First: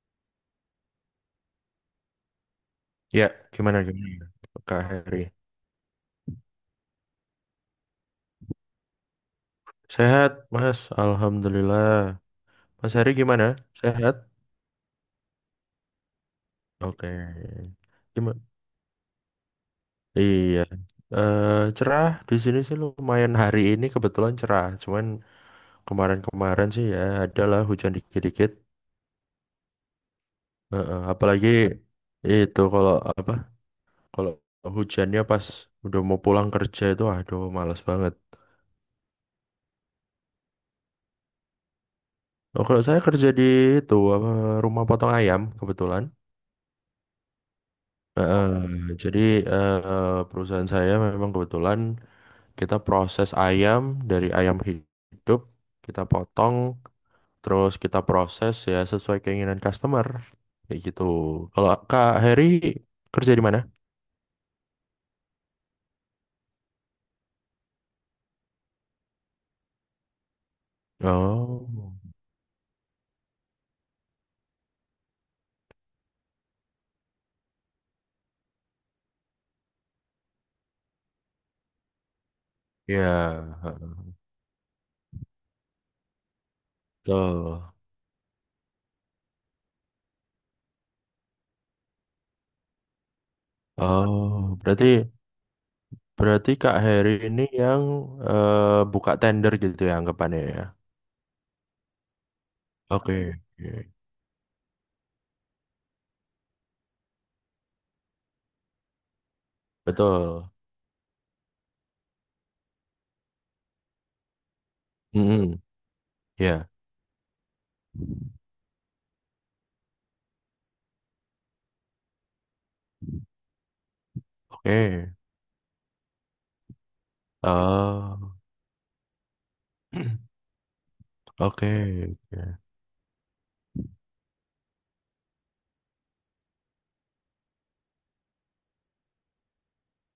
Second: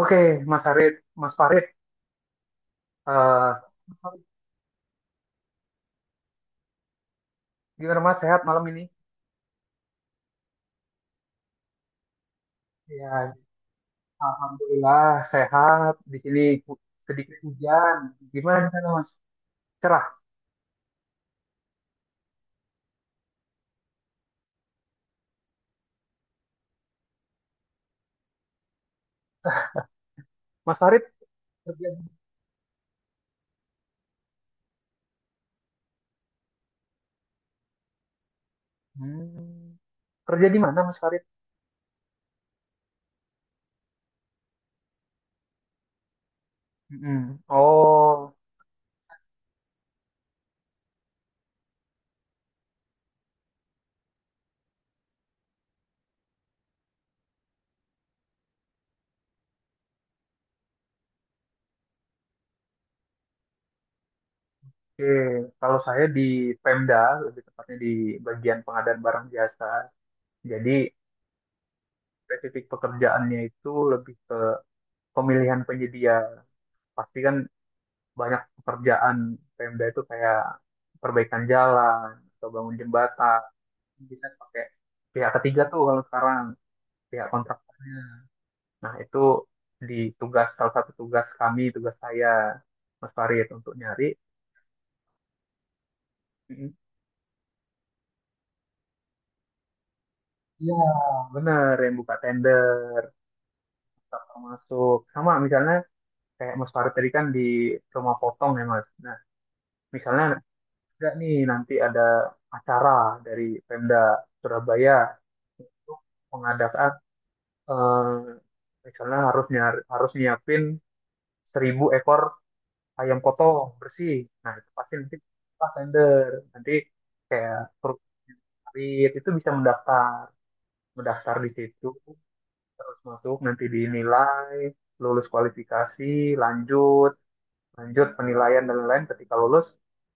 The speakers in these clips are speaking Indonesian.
Oke, Mas Farid, Mas Farid, Ya, eh, gimana gimana? Kak Heri. gimana Mas sehat malam ini? Sehat, Mas. Alhamdulillah. Mas Heri Ya, gimana? Sehat? alhamdulillah sehat. Di sini hu- Oke. sedikit hujan. Gimana? Gimana di sana Mas? Cerah. Iya. Eh, cerah di sini sih lumayan hari ini kebetulan cerah. Cuman kemarin-kemarin sih ya adalah hujan dikit-dikit. Mas Heeh, Farid apalagi kerja di, itu kalau apa? Kalau hujannya pas udah mau pulang kerja itu aduh males banget. Hmm, Kerja di mana Mas Farid? Oh, kalau saya kerja di itu apa, rumah potong ayam kebetulan. Mm-mm. Oh, Heeh, jadi perusahaan saya memang kebetulan kita proses ayam dari ayam hidup, kita potong, terus kita proses ya sesuai keinginan customer. Kayak gitu. Kalau Kak Heri kerja di mana? oke. Kalau saya di Pemda, lebih tepatnya di bagian pengadaan barang jasa. Jadi Oh, spesifik pekerjaannya itu lebih ke pemilihan penyedia. Pasti kan banyak pekerjaan Pemda itu kayak perbaikan jalan atau bangun ya, jembatan, heeh, bisa pakai pihak ketiga tuh kalau sekarang pihak betul. kontraktornya. Nah, itu di tugas salah satu tugas kami tugas saya Mas Farid untuk nyari. Oh, berarti berarti Mm. Kak Heri ini yang eh, buka tender gitu ya anggapannya ya. Iya, bener, yang buka tender Oke, oke. masuk sama misalnya kayak Mas Farid tadi kan di rumah potong ya Mas. Nah, misalnya Betul. ada nih nanti ada acara dari Pemda Surabaya Mm-mm, untuk ya, mengadakan, eh, misalnya harus nyari, harus nyiapin 1.000 ekor ayam potong bersih. Nah, itu pasti oke. nanti pas tender. Nanti kayak Oh, Rit itu bisa mendaftar, mendaftar di oke. situ, Oke. terus masuk, nanti dinilai, lulus kualifikasi, lanjut, lanjut penilaian dan lain-lain. Ketika lulus,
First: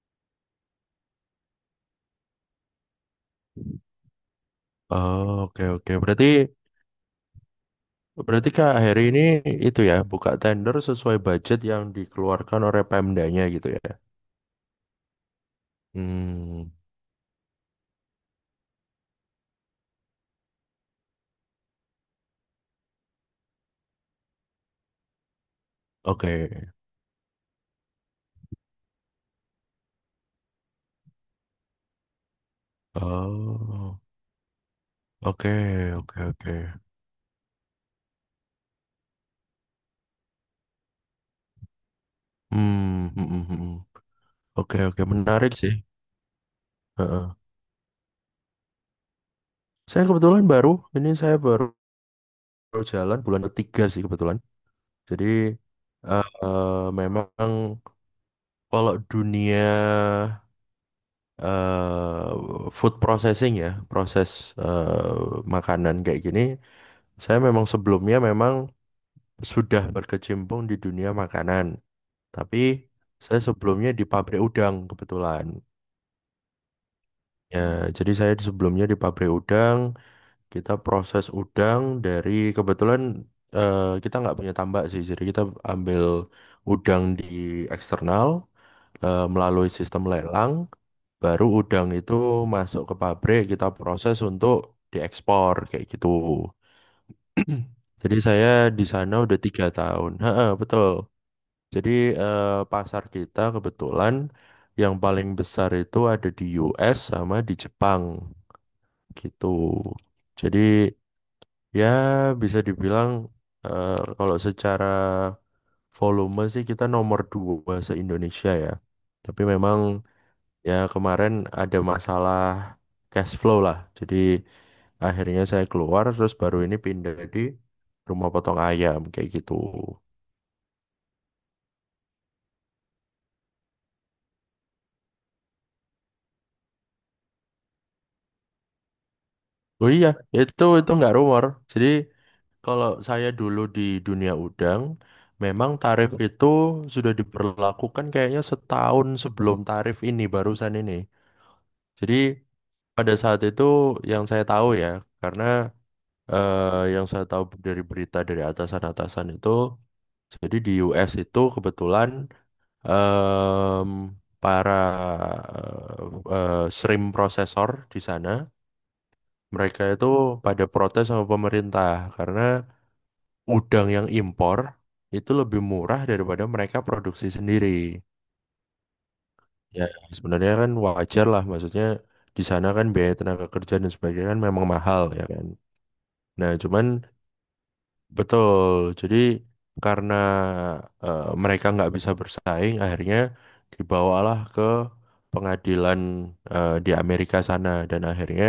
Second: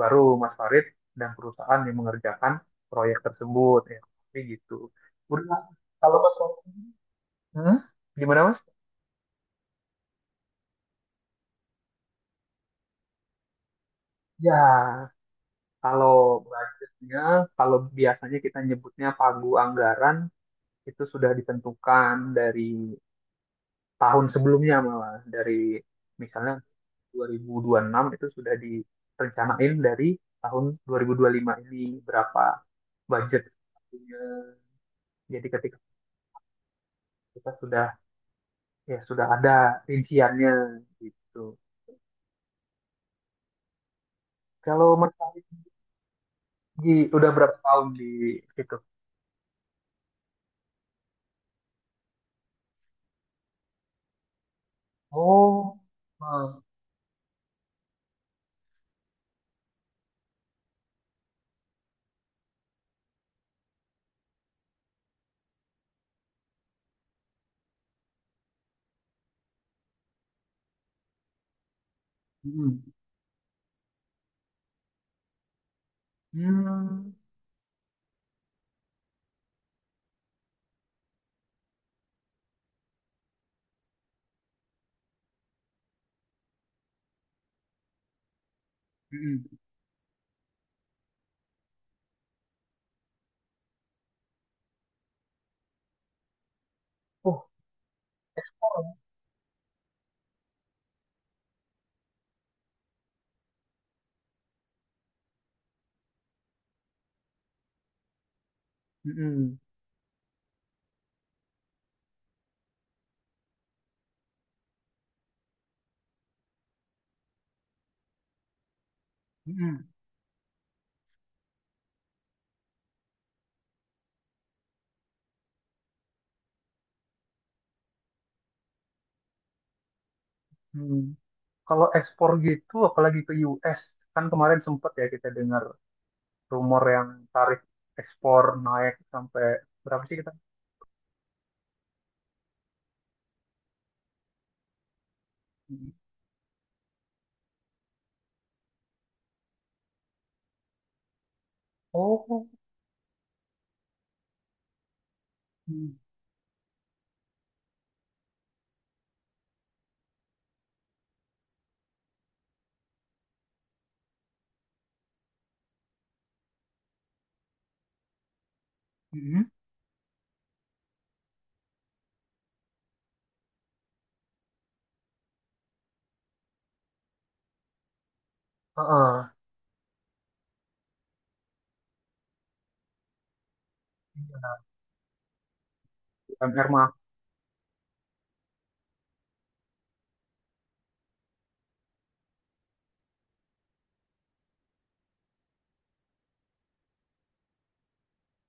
baru Mas Farid dan perusahaan yang mengerjakan proyek tersebut. Ya, tapi gitu. Oh, Udah. oke oke. kalau Berarti Mas, Farid- hmm? Gimana berarti Mas? Kak Heri ini itu ya buka tender sesuai budget yang dikeluarkan oleh Pemdanya gitu ya. Ya, Kalau Hmm, budgetnya, kalau biasanya kita nyebutnya pagu anggaran, itu sudah ditentukan dari tahun sebelumnya malah. Dari misalnya oke. 2006 itu sudah direncanain dari tahun 2005 ini berapa budget Oh, pagunya. Jadi oke ketika oke oke. kita sudah, ya, sudah ada rinciannya gitu. Hmm, hmm, hmm, hmm, hmm. Oke Kalau oke, Mas Farid, menarik sih. di udah Heeh. berapa tahun di situ? Saya kebetulan baru ini saya baru baru jalan bulan ketiga sih kebetulan. Jadi Oh, eh, ah, memang kalau dunia eh food processing ya, proses makanan kayak gini, saya memang sebelumnya memang sudah berkecimpung di dunia makanan. Tapi mm, saya sebelumnya di pabrik udang kebetulan. mm, Ya, jadi saya sebelumnya di pabrik udang, kita proses udang dari kebetulan kita nggak punya tambak sih, jadi kita ambil udang di eksternal mm. melalui sistem lelang. Baru udang itu masuk ke pabrik, kita proses untuk diekspor kayak gitu. Oh, Jadi saya ekspor. di sana udah 3 tahun. Ha, betul. Jadi eh, pasar kita kebetulan yang paling besar itu ada di US sama di Jepang gitu. Mm-mm. Jadi ya bisa dibilang kalau secara volume sih kita nomor dua se-Indonesia ya. Tapi memang. Mm-mm. Ya, kemarin ada masalah cash flow lah. Jadi akhirnya saya keluar terus baru ini pindah di rumah potong ayam kayak gitu. Mm. Kalau ekspor gitu, apalagi ke US, kan kemarin sempet ya kita dengar rumor yang tarif ekspor naik sampai Oh berapa iya, sih kita? itu nggak rumor. Jadi kalau saya dulu di dunia udang, memang Mm. tarif itu sudah diberlakukan kayaknya setahun sebelum tarif ini barusan ini. Jadi Oh, pada saat itu yang saya tahu ya, karena Mm. Yang saya tahu dari berita dari atasan-atasan itu. Jadi di US itu kebetulan em, para shrimp prosesor di sana Mm. mereka itu pada protes sama pemerintah karena udang yang impor itu lebih murah daripada mereka produksi sendiri. Heeh. Ya sebenarnya kan wajar lah maksudnya di sana kan biaya tenaga kerja dan sebagainya kan Iya, memang mahal ya kan. Nah UMR cuman mah. betul. Jadi karena mereka nggak bisa bersaing, akhirnya dibawalah ke pengadilan di Amerika sana dan akhirnya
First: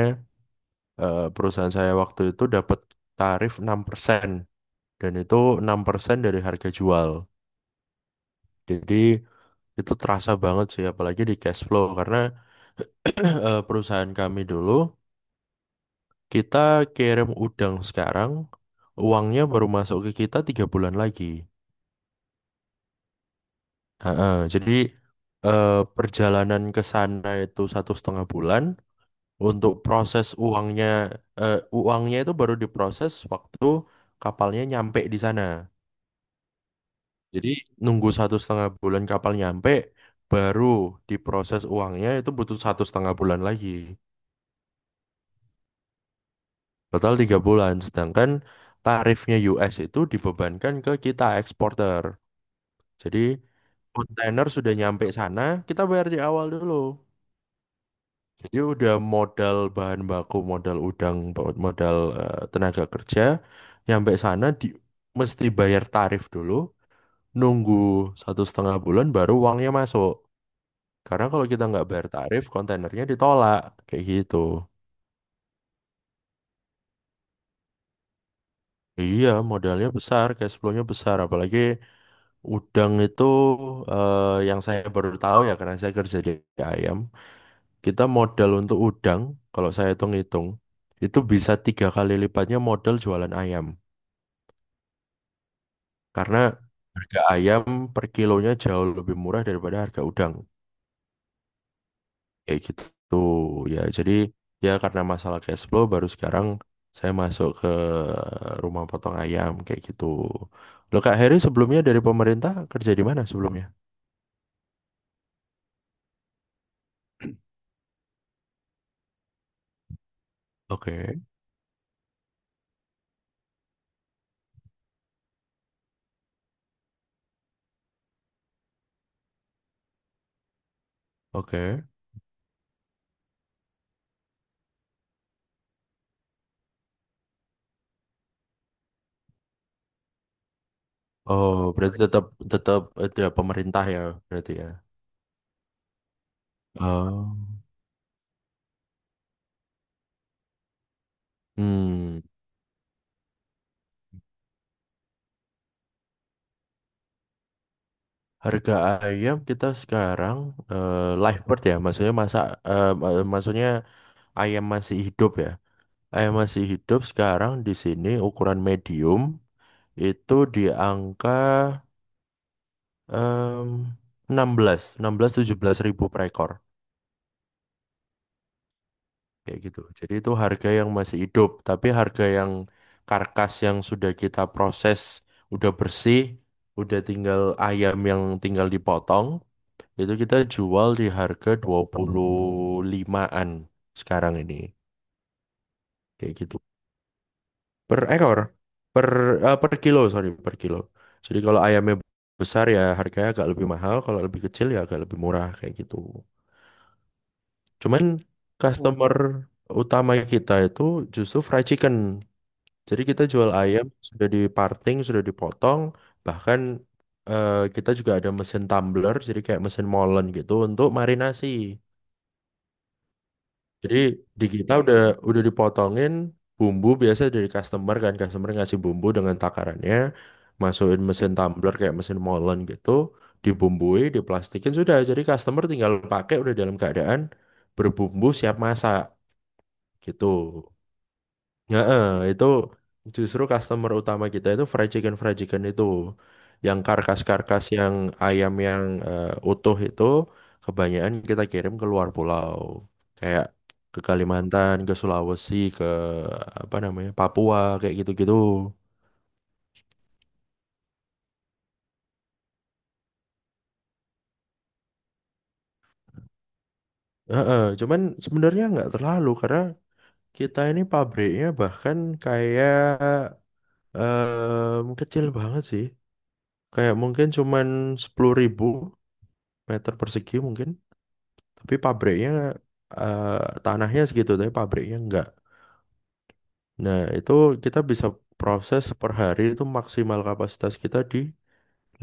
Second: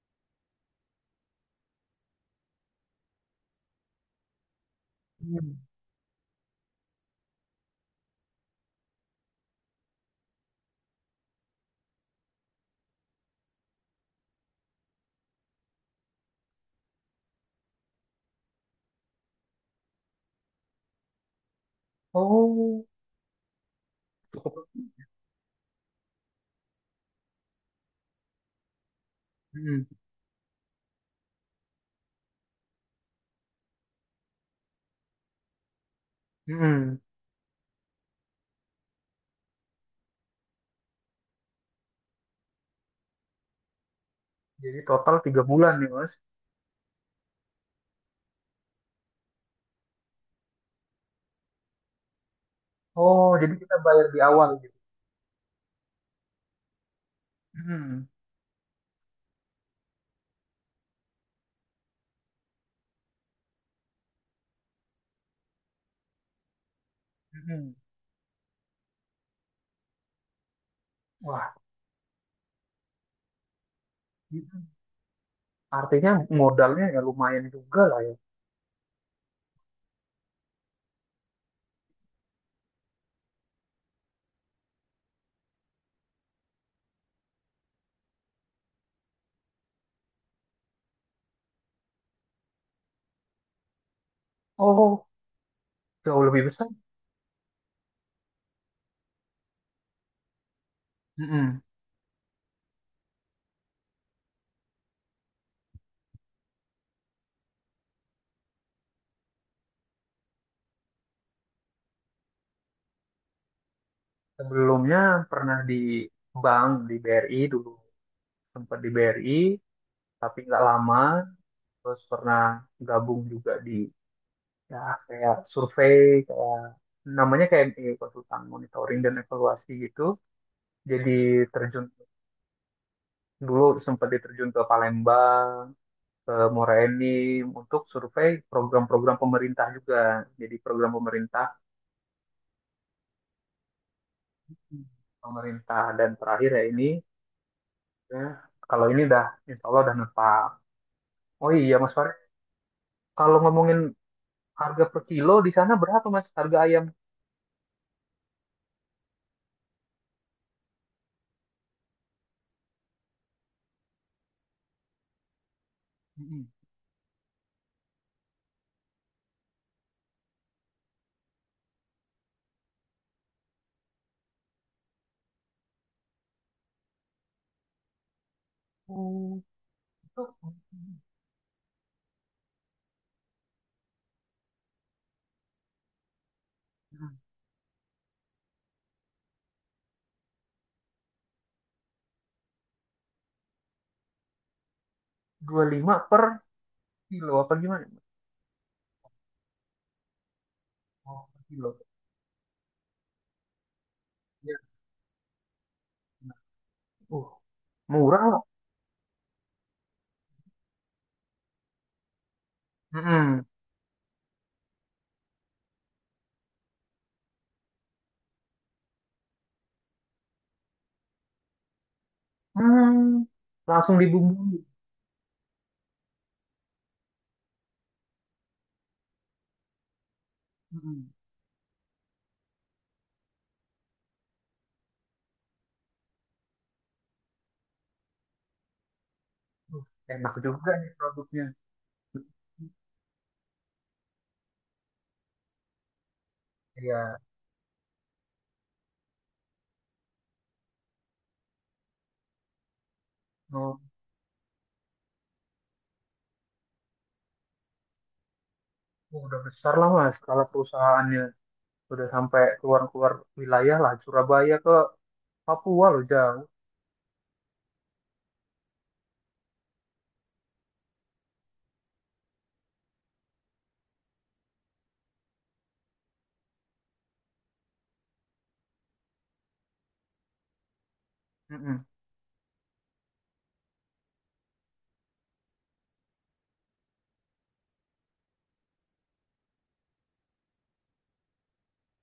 perusahaan saya waktu itu dapat tarif 6% dan itu Mm. 6% dari harga jual. Jadi itu terasa banget sih apalagi di cash flow karena perusahaan kami dulu kita kirim udang sekarang uangnya baru masuk ke kita 3 bulan lagi. Oh, Heeh, cukup. jadi eh, perjalanan ke sana itu 1,5 bulan. Untuk Mm. proses uangnya, uangnya itu baru diproses waktu kapalnya nyampe di sana. Mm. Jadi nunggu 1,5 bulan kapal nyampe, baru diproses uangnya itu butuh 1,5 bulan lagi. Jadi total 3 bulan nih, Mas. Total 3 bulan. Sedangkan tarifnya US itu dibebankan ke kita eksporter. Jadi Oh, jadi kita bayar di kontainer awal sudah gitu. nyampe sana, kita bayar di awal dulu. Mm. Jadi udah modal bahan baku, modal udang, modal tenaga kerja, nyampe sana di mesti bayar tarif dulu, nunggu Mm. 1,5 bulan baru uangnya masuk. Karena kalau Wah, kita nggak bayar tarif, kontainernya ditolak, kayak gitu. mm. artinya modalnya ya lumayan juga lah ya. Iya, modalnya besar, cash flow-nya besar, apalagi udang itu yang saya baru tahu ya karena saya kerja di ayam. Kita modal untuk udang, kalau saya hitung-hitung, itu bisa 3 kali lipatnya modal jualan ayam. Oh, jauh Karena lebih besar. harga ayam per kilonya jauh lebih murah daripada harga udang Mm-mm. kayak gitu ya. Jadi ya karena masalah cash flow baru sekarang saya masuk ke rumah potong ayam kayak gitu. Loh Kak Heri sebelumnya dari pemerintah kerja di mana sebelumnya? Sebelumnya pernah di bank di BRI dulu, sempat di BRI tapi nggak lama. Oke, Terus pernah gabung juga di, ya, kayak survei, kayak namanya kayak konsultan monitoring dan evaluasi gitu. Jadi oke. terjun dulu sempat diterjun ke Palembang, ke Muara Enim untuk survei program-program pemerintah juga. Jadi program pemerintah, Oh, berarti tetap tetap ada pemerintah ya berarti ya. pemerintah dan terakhir ya ini. Oh. Ya, kalau ini dah insya Allah udah menetap. Oh iya Mas Farid, Hmm. kalau ngomongin harga per kilo di sana berapa Mas harga ayam? Harga ayam kita sekarang live bird ya, maksudnya masak maksudnya ayam masih hidup ya. Ayam Mm-mm. masih hidup sekarang di sini ukuran medium itu di angka em, 16, 16 17 ribu per ekor Hmm, kayak gitu. Jadi Itu itu harga yang masih hidup, tapi harga yang karkas yang sudah kita proses udah bersih, udah mm, tinggal ayam yang tinggal dipotong, itu kita jual di harga 25-an sekarang ini. 25 per Kayak gitu. kilo apa gimana, Per Mas? ekor per per kilo, sorry, per kilo. Oh, Jadi per kalau kilo. ayamnya besar ya harganya agak lebih mahal kalau lebih Ya, kecil ya agak lebih murah kayak gitu. benar. Uh, Cuman Murah loh. customer, oh, utama kita itu justru fried chicken. Jadi kita Mm-mm. jual ayam sudah diparting sudah dipotong bahkan kita juga ada mesin tumbler jadi kayak mesin molen gitu untuk marinasi. Hmm, Jadi langsung di dibumbui. kita udah dipotongin bumbu biasa dari customer kan customer ngasih bumbu dengan takarannya masukin Mm-mm. mesin tumbler kayak mesin molen gitu dibumbui diplastikin sudah jadi customer tinggal pakai udah dalam keadaan berbumbu siap masak Uh, gitu. Enak juga nih produknya. Heeh, itu justru customer utama kita itu fried chicken. Fried chicken itu yang Iya, karkas-karkas yang ayam yang utuh itu kebanyakan kita kirim ke luar pulau kayak oh, ke Kalimantan, ke Sulawesi, ke apa namanya Papua kayak gitu-gitu. oh, udah besar lah Mas kalau perusahaannya udah sampai keluar-keluar wilayah lah Surabaya ke Papua loh jauh. Heeh, cuman sebenarnya nggak terlalu karena kita ini pabriknya bahkan kayak kecil banget sih. Kayak mungkin cuman 10.000 meter persegi mungkin. Tapi Mm-mm. pabriknya tanahnya segitu, tapi pabriknya enggak. Nah, itu kita bisa proses per hari itu maksimal kapasitas kita di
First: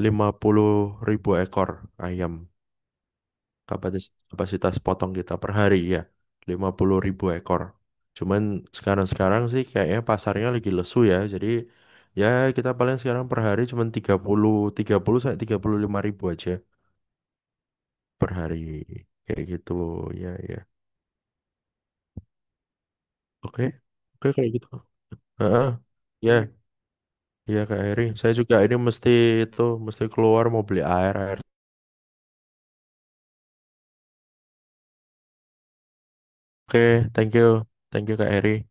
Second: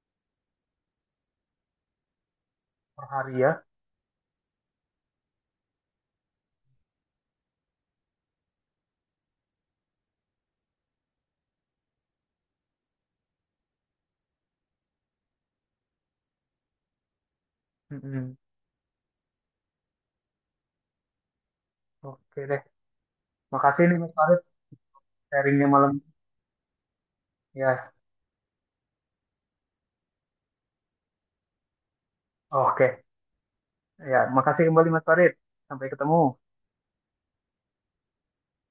50.000 ekor ayam. Per hari ya. Kapasitas potong kita per hari ya, 50.000 ekor. Cuman sekarang-sekarang sih kayaknya pasarnya lagi lesu ya. Jadi ya kita paling sekarang per hari cuman tiga puluh sampai 35.000 aja per Mm-mm. hari. Kayak gitu, ya ya. Oke deh. Oke, Makasih nih Mas oke Farid kayak gitu. Heeh. sharingnya malam. Ya, ya Kak Ya, Eri. Saya juga ini mesti itu mesti keluar mau beli air air. oke. Ya, makasih kembali Mas Farid. Sampai ketemu. Oke, thank you. Thank you Kak Eri.